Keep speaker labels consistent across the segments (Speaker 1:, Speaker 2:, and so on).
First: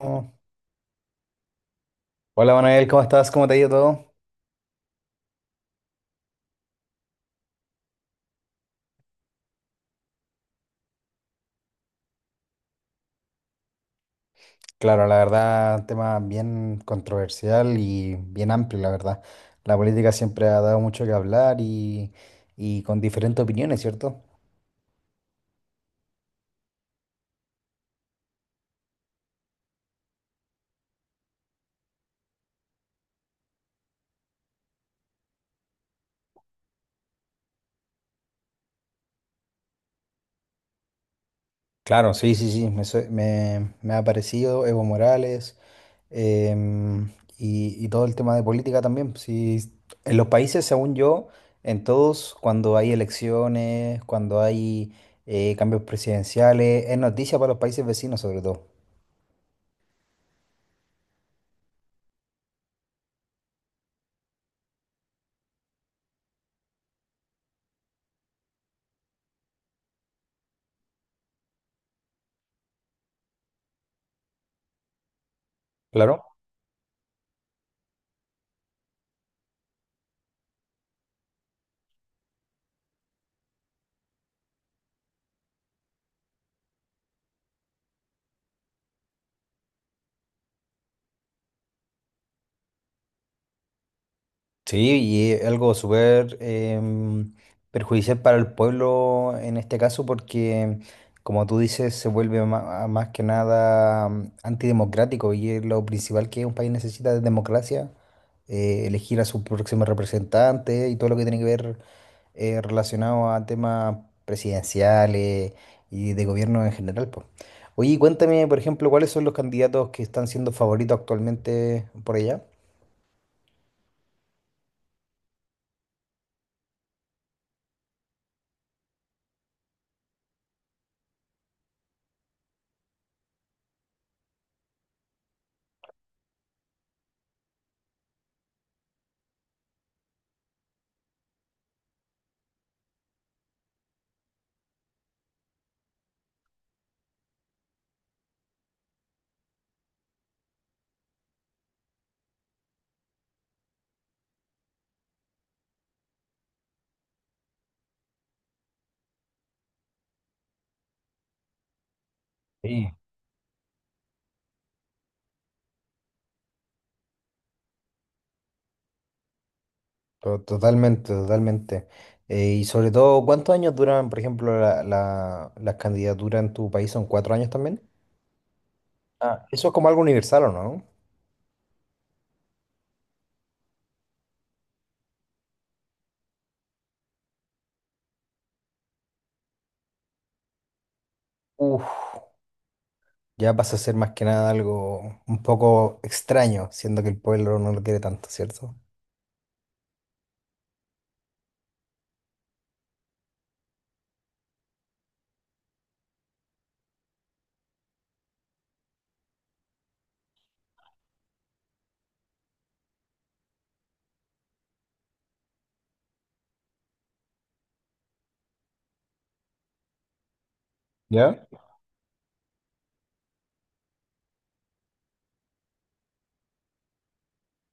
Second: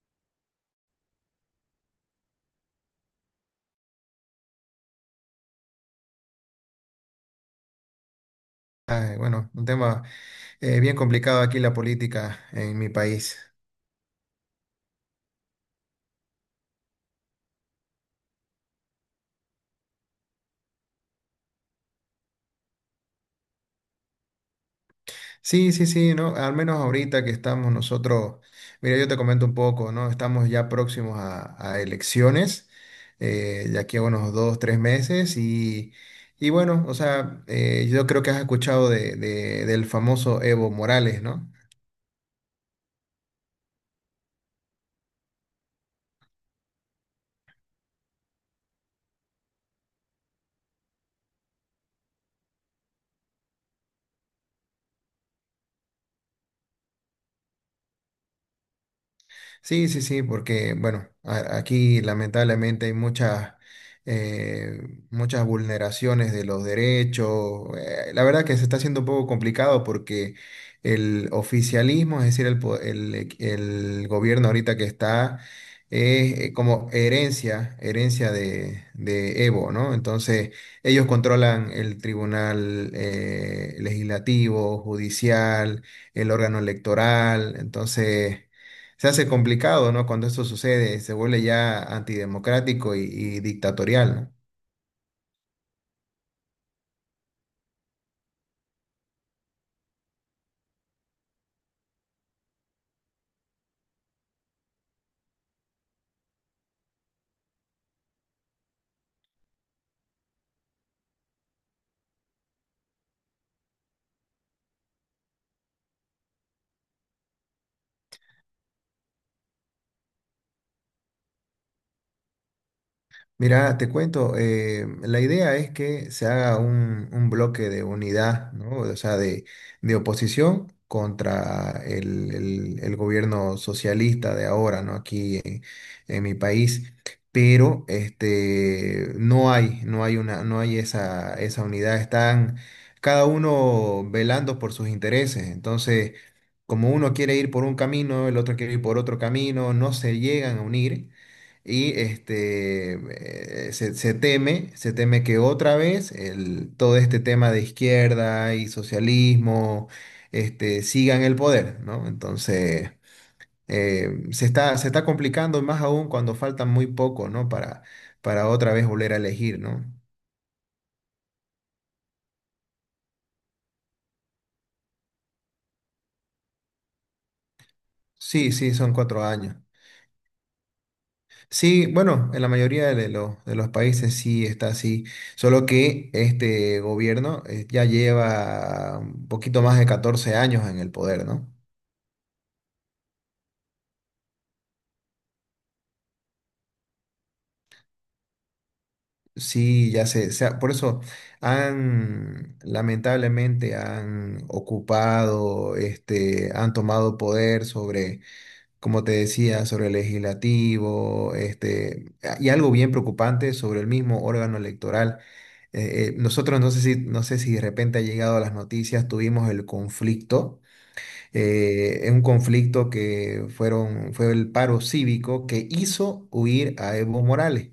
Speaker 1: Oh, hola Manuel, ¿cómo estás? ¿Cómo te ha ido todo?
Speaker 2: Ah, bueno, un tema bien complicado aquí la política en mi país.
Speaker 1: Claro, la verdad, tema bien controversial y bien amplio, la verdad. La política siempre ha dado mucho que hablar, y con diferentes opiniones, ¿cierto?
Speaker 2: Sí, sí, sí, ¿no? Al menos ahorita que estamos nosotros, mira, yo te comento un poco, ¿no? Estamos ya próximos a elecciones, de aquí a unos dos, tres meses, y bueno, o sea, yo creo que has escuchado del famoso Evo Morales, ¿no?
Speaker 1: Claro, sí, sí, sí, me ha parecido Evo Morales em, y todo el tema de política también. Sí, en los países, según yo, en todos, cuando hay elecciones, cuando hay cambios presidenciales, es noticia para los países vecinos sobre todo.
Speaker 2: Sí, sí, sí, porque bueno, aquí lamentablemente hay eh, muchas vulneraciones de los derechos. La verdad que se está haciendo un poco complicado porque el oficialismo, es decir, el, el gobierno ahorita que está,
Speaker 1: Claro.
Speaker 2: es como herencia, herencia de Evo, ¿no? Entonces, ellos controlan el tribunal legislativo, judicial, el órgano electoral, entonces se hace complicado, ¿no? Cuando esto sucede, se vuelve ya antidemocrático y dictatorial, ¿no?
Speaker 1: Sí, y es algo súper perjudicial para el pueblo en este caso porque, como tú dices, se vuelve más que nada antidemocrático y es lo principal que un país necesita de democracia, elegir a su próximo representante y todo lo que tiene que ver relacionado a temas presidenciales y de gobierno en general, po. Oye, y cuéntame, por ejemplo, ¿cuáles son los candidatos que están siendo favoritos actualmente por allá?
Speaker 2: Mira, te cuento, la idea es que se haga un bloque de unidad, ¿no? O sea, de oposición contra el gobierno socialista de ahora, ¿no? Aquí en mi país. Pero este, no hay esa unidad. Están cada uno velando por sus intereses. Entonces, como uno quiere ir por un camino, el otro quiere ir por otro camino, no se llegan a unir. Y este, se teme que otra vez todo este tema de izquierda y socialismo este, siga en el poder, ¿no?
Speaker 1: Sí.
Speaker 2: Entonces, se está complicando más aún cuando faltan muy poco, ¿no? Para otra vez volver a elegir, ¿no?
Speaker 1: To- Totalmente, totalmente. Y sobre todo, ¿cuántos años duran, por ejemplo, las candidaturas en tu país? ¿Son 4 años también?
Speaker 2: Sí, sí, son 4
Speaker 1: Ah,
Speaker 2: años.
Speaker 1: eso es como algo universal, ¿o no?
Speaker 2: Sí, bueno, en la mayoría de los países sí está así, solo que este gobierno ya lleva un poquito más de 14 años en el poder, ¿no?
Speaker 1: Uf, ya pasa a ser más que nada algo un poco extraño, siendo que el pueblo no lo quiere tanto, ¿cierto?
Speaker 2: Sí, ya por eso lamentablemente han ocupado, este, han tomado poder sobre como te decía, sobre el legislativo, este, y algo bien preocupante sobre el mismo órgano electoral. Nosotros no sé si de repente ha llegado a las noticias, tuvimos el conflicto
Speaker 1: ¿Ya?
Speaker 2: en un conflicto que fue el paro cívico que hizo huir a Evo Morales.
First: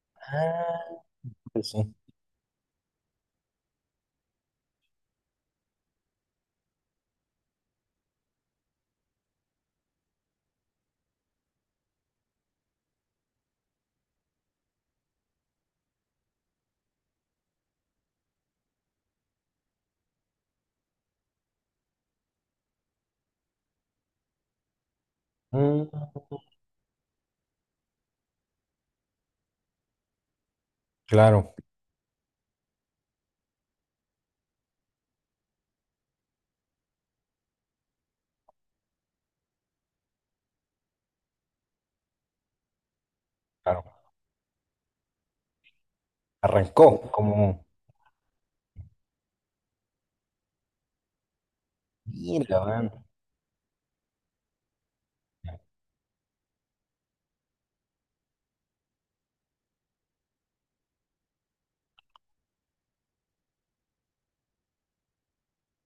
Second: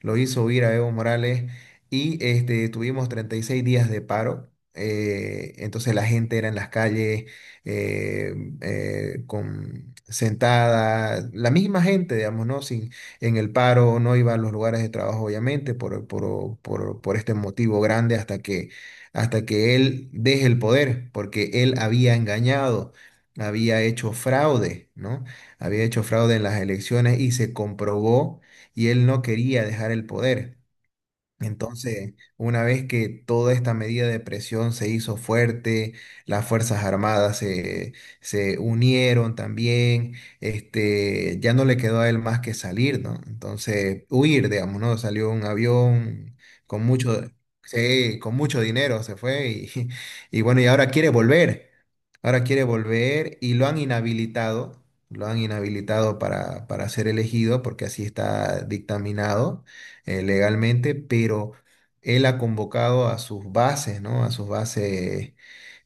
Speaker 2: Lo hizo huir a
Speaker 1: Ah,
Speaker 2: Evo Morales
Speaker 1: pues sí.
Speaker 2: y este, tuvimos 36 días de paro. Entonces la gente era en las calles eh, sentada, la misma gente, digamos, ¿no? Sin, En el paro, no iba a los lugares de trabajo, obviamente, por este motivo grande hasta que él deje el poder, porque él había engañado, había hecho fraude, ¿no? Había
Speaker 1: Mm,
Speaker 2: hecho fraude en las elecciones y se comprobó y él no quería dejar el poder.
Speaker 1: claro,
Speaker 2: Entonces, una vez que toda esta medida de presión se hizo fuerte, las Fuerzas Armadas se unieron también, este, ya no le quedó a él más que salir, ¿no?
Speaker 1: claro.
Speaker 2: Entonces, huir, digamos, ¿no? Salió un avión con
Speaker 1: Arrancó
Speaker 2: mucho,
Speaker 1: como.
Speaker 2: sí, con mucho dinero, se fue y, y bueno, y ahora
Speaker 1: Mira,
Speaker 2: quiere
Speaker 1: weón.
Speaker 2: volver y lo han inhabilitado para ser elegido porque así está dictaminado legalmente, pero él ha convocado a sus bases, ¿no? A sus bases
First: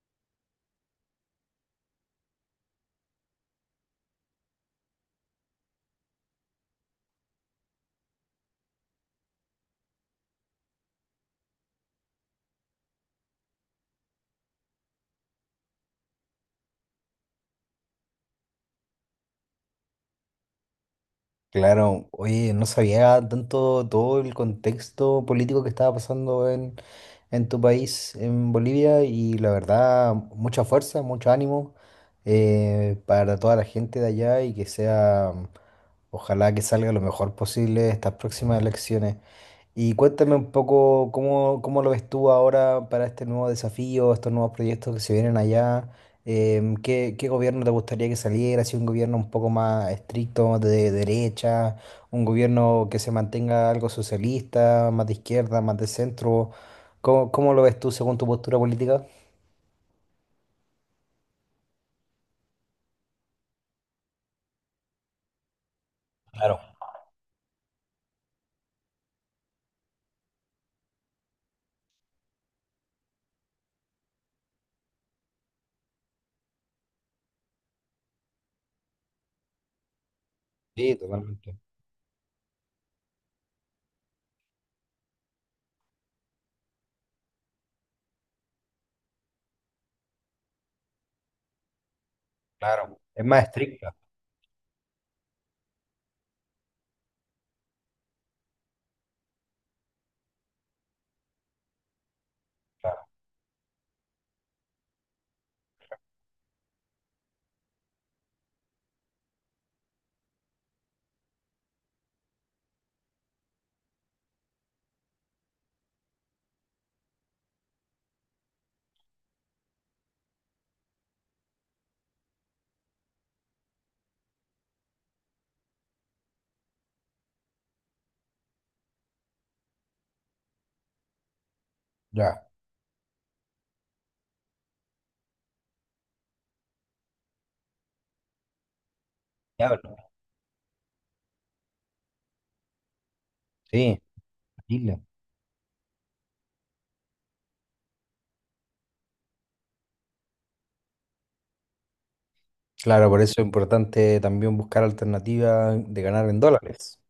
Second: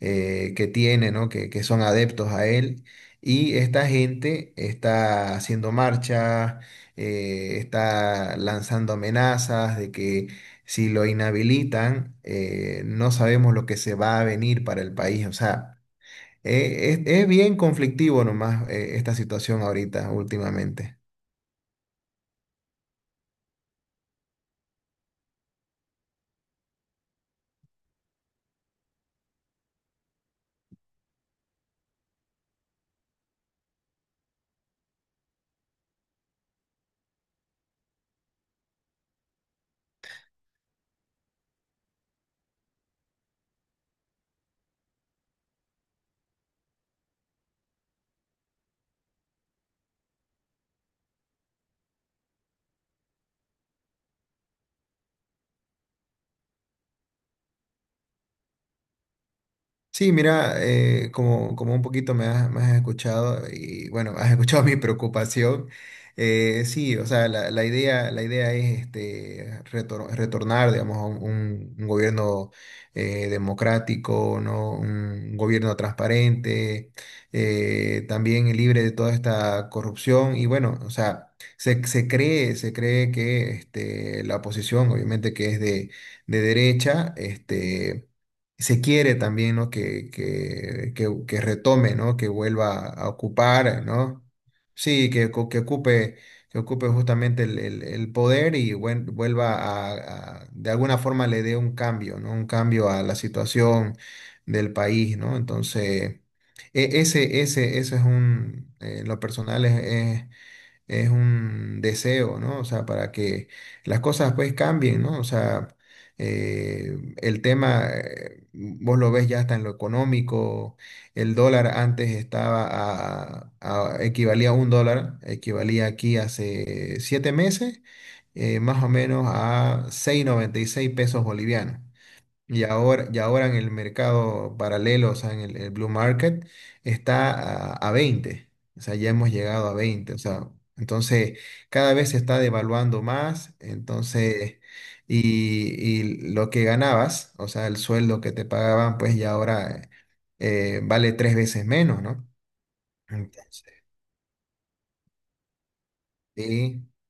Speaker 2: que tiene, ¿no? Que son adeptos a él. Y esta gente está haciendo marcha, está lanzando amenazas de que si lo inhabilitan, no sabemos lo que se va a venir para el país. O sea, es bien conflictivo nomás, esta situación ahorita, últimamente.
Speaker 1: Claro, oye, no sabía tanto todo el contexto político que estaba pasando en, tu país, en Bolivia, y la verdad, mucha fuerza, mucho ánimo, para toda la gente de allá y que sea, ojalá que salga lo mejor posible estas próximas elecciones. Y cuéntame un poco cómo, lo ves tú ahora para este nuevo desafío, estos nuevos proyectos que se vienen allá. ¿Qué gobierno te gustaría que saliera? Si un gobierno un poco más estricto, de derecha, un gobierno que se mantenga algo socialista, más de izquierda, más de centro. cómo lo ves tú según tu postura política?
Speaker 2: Sí, mira, como un poquito me has escuchado y bueno, has escuchado mi preocupación.
Speaker 1: Claro,
Speaker 2: Sí, o sea, la idea es este, retornar, digamos, a un gobierno democrático, ¿no? Un gobierno transparente, también libre de toda esta corrupción. Y bueno, o
Speaker 1: sí,
Speaker 2: sea,
Speaker 1: totalmente.
Speaker 2: se cree que este, la oposición, obviamente que es de derecha, este se quiere también, ¿no? Que retome, ¿no? Que vuelva
Speaker 1: Claro,
Speaker 2: a
Speaker 1: es más
Speaker 2: ocupar,
Speaker 1: estricta,
Speaker 2: ¿no? Sí, que ocupe justamente el poder y vuelva de alguna forma le dé un cambio, ¿no? Un cambio a
Speaker 1: claro.
Speaker 2: la situación del país, ¿no? Entonces, ese es en lo personal es un deseo, ¿no? O sea, para que las cosas pues cambien, ¿no? O sea, el tema, vos lo ves ya hasta en lo económico, el dólar antes estaba equivalía a un dólar, equivalía aquí hace 7 meses, más o menos a 6,96 pesos bolivianos.
Speaker 1: Ya,
Speaker 2: Y ahora en el mercado paralelo, o sea, en el blue market, está a 20. O sea, ya hemos llegado a
Speaker 1: diablo.
Speaker 2: 20. O sea, entonces cada vez se está devaluando más.
Speaker 1: Sí,
Speaker 2: Entonces,
Speaker 1: terrible.
Speaker 2: y, y lo que ganabas, o sea, el sueldo que te pagaban, pues ya ahora vale tres veces menos, ¿no?
Speaker 1: Claro, por eso es
Speaker 2: Entonces,
Speaker 1: importante también buscar alternativas de ganar en
Speaker 2: sí.
Speaker 1: dólares.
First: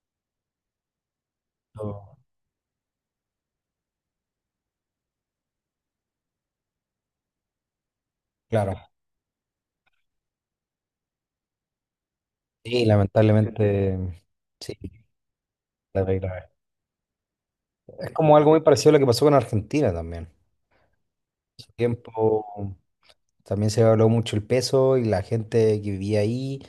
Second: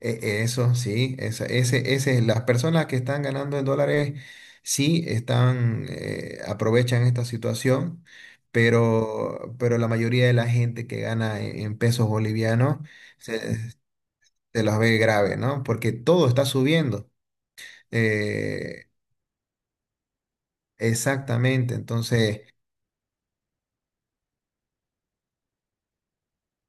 Speaker 2: Eso sí,
Speaker 1: Lo-
Speaker 2: las personas que están ganando en dólares sí aprovechan esta situación,
Speaker 1: Claro,
Speaker 2: pero la mayoría de la gente que gana en pesos bolivianos
Speaker 1: sí,
Speaker 2: se,
Speaker 1: lamentablemente, mm,
Speaker 2: se
Speaker 1: sí,
Speaker 2: los ve grave, ¿no? Porque
Speaker 1: la verdad
Speaker 2: todo está
Speaker 1: grave.
Speaker 2: subiendo.
Speaker 1: Es como algo muy
Speaker 2: Eh,
Speaker 1: parecido a lo que pasó con Argentina también. En su
Speaker 2: Exactamente, entonces.
Speaker 1: tiempo, también se evaluó mucho el peso y la gente que vivía ahí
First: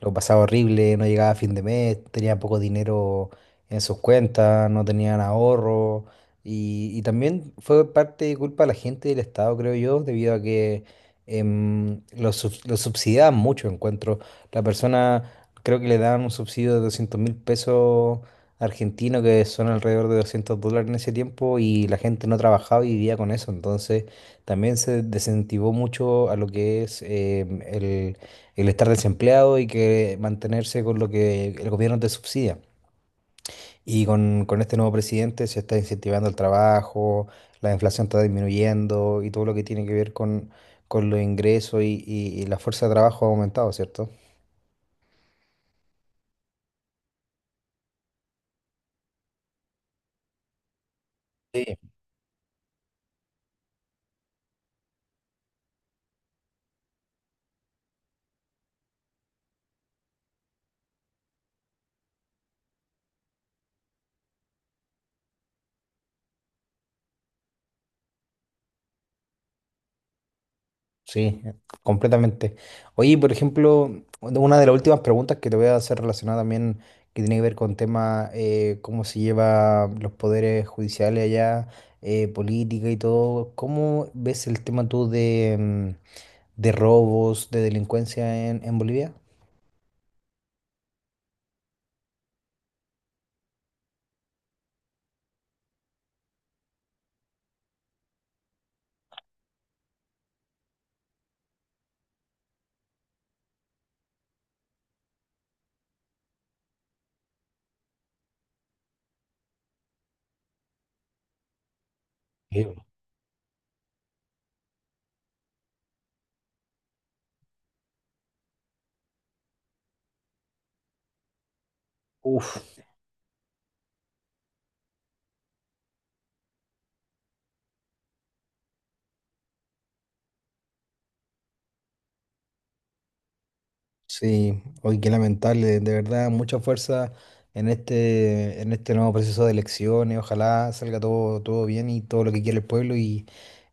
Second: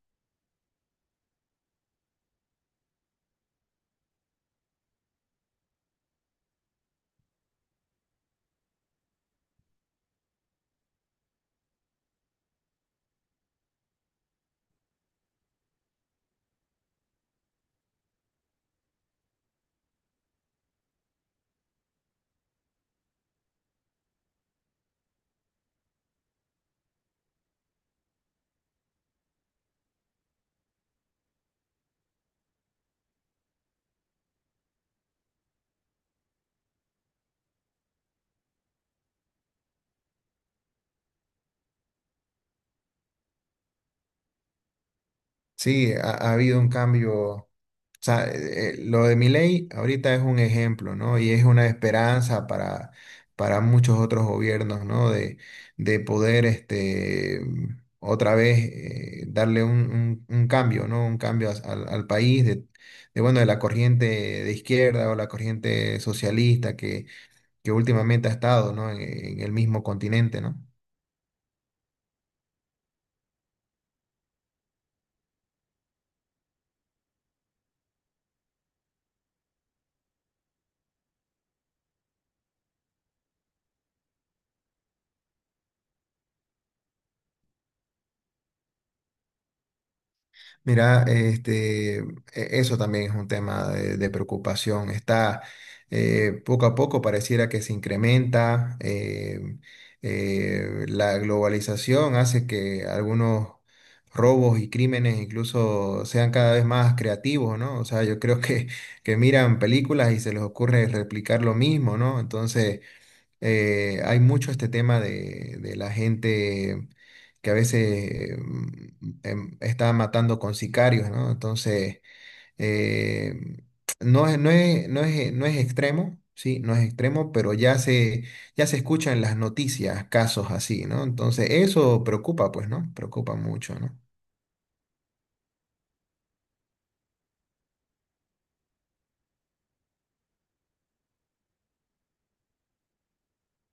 Speaker 1: lo pasaba horrible, no llegaba a fin de mes, tenía poco dinero en sus cuentas, no tenían ahorro. Y también fue parte de culpa de la gente del Estado, creo yo, debido a que lo subsidiaban mucho, encuentro. La persona, creo que le daban un subsidio de 200.000 pesos argentinos, que son alrededor de $200 en ese tiempo, y la gente no trabajaba y vivía con eso. Entonces también se desincentivó mucho a lo que es el estar desempleado y que mantenerse con lo que el gobierno te subsidia. Y con, este nuevo presidente se está incentivando el trabajo, la inflación está disminuyendo y todo lo que tiene que ver con los ingresos y la fuerza de trabajo ha aumentado, ¿cierto?
Speaker 2: Sí, ha habido un cambio. O sea, lo de Milei ahorita es un ejemplo, ¿no? Y es una
Speaker 1: Sí.
Speaker 2: esperanza para muchos otros gobiernos, ¿no? De poder este, otra vez darle un cambio, ¿no? Un cambio al país bueno, de la corriente de izquierda o la corriente socialista que últimamente ha estado, ¿no? En el mismo continente, ¿no?
Speaker 1: Sí, completamente. Oye, por ejemplo, bueno, una de las últimas preguntas que te voy a hacer relacionada también, que tiene que ver con tema, cómo se lleva los poderes judiciales allá, política y todo. ¿Cómo ves el tema tú de, de robos, de delincuencia en, Bolivia?
Speaker 2: Mira, este, eso también es un tema de preocupación. Está poco a poco pareciera que se incrementa. La globalización hace que algunos robos y crímenes incluso sean cada vez más creativos, ¿no? O sea, yo creo que miran películas y se les ocurre replicar lo mismo, ¿no?
Speaker 1: Sí.
Speaker 2: Entonces hay mucho este tema de la gente que a veces está matando con sicarios, ¿no? Entonces,
Speaker 1: Uf.
Speaker 2: eh, no es extremo, sí, no es extremo, pero ya se escuchan las noticias casos así, ¿no? Entonces, eso preocupa, pues, ¿no? Preocupa mucho, ¿no?
Speaker 1: Sí, hoy qué lamentable, de verdad, mucha fuerza en este nuevo proceso de elecciones. Ojalá salga todo, todo bien y todo lo que quiere el pueblo, y,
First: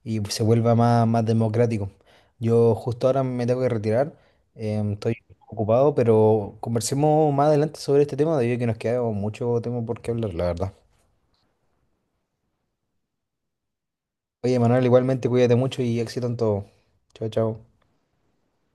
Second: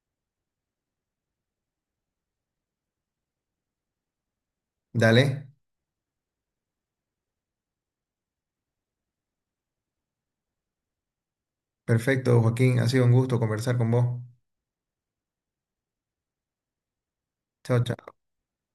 Speaker 1: y se vuelva más, más democrático. Yo justo ahora me tengo que retirar, em, estoy
Speaker 2: Dale,
Speaker 1: ocupado, pero conversemos más adelante sobre este tema, debido a que nos queda mucho tema por qué hablar, la verdad.
Speaker 2: perfecto, Joaquín, ha sido un gusto conversar con vos.
Speaker 1: Oye, Manuel, igualmente cuídate mucho y éxito en todo. Chao, chao.
Speaker 2: Chao, chao.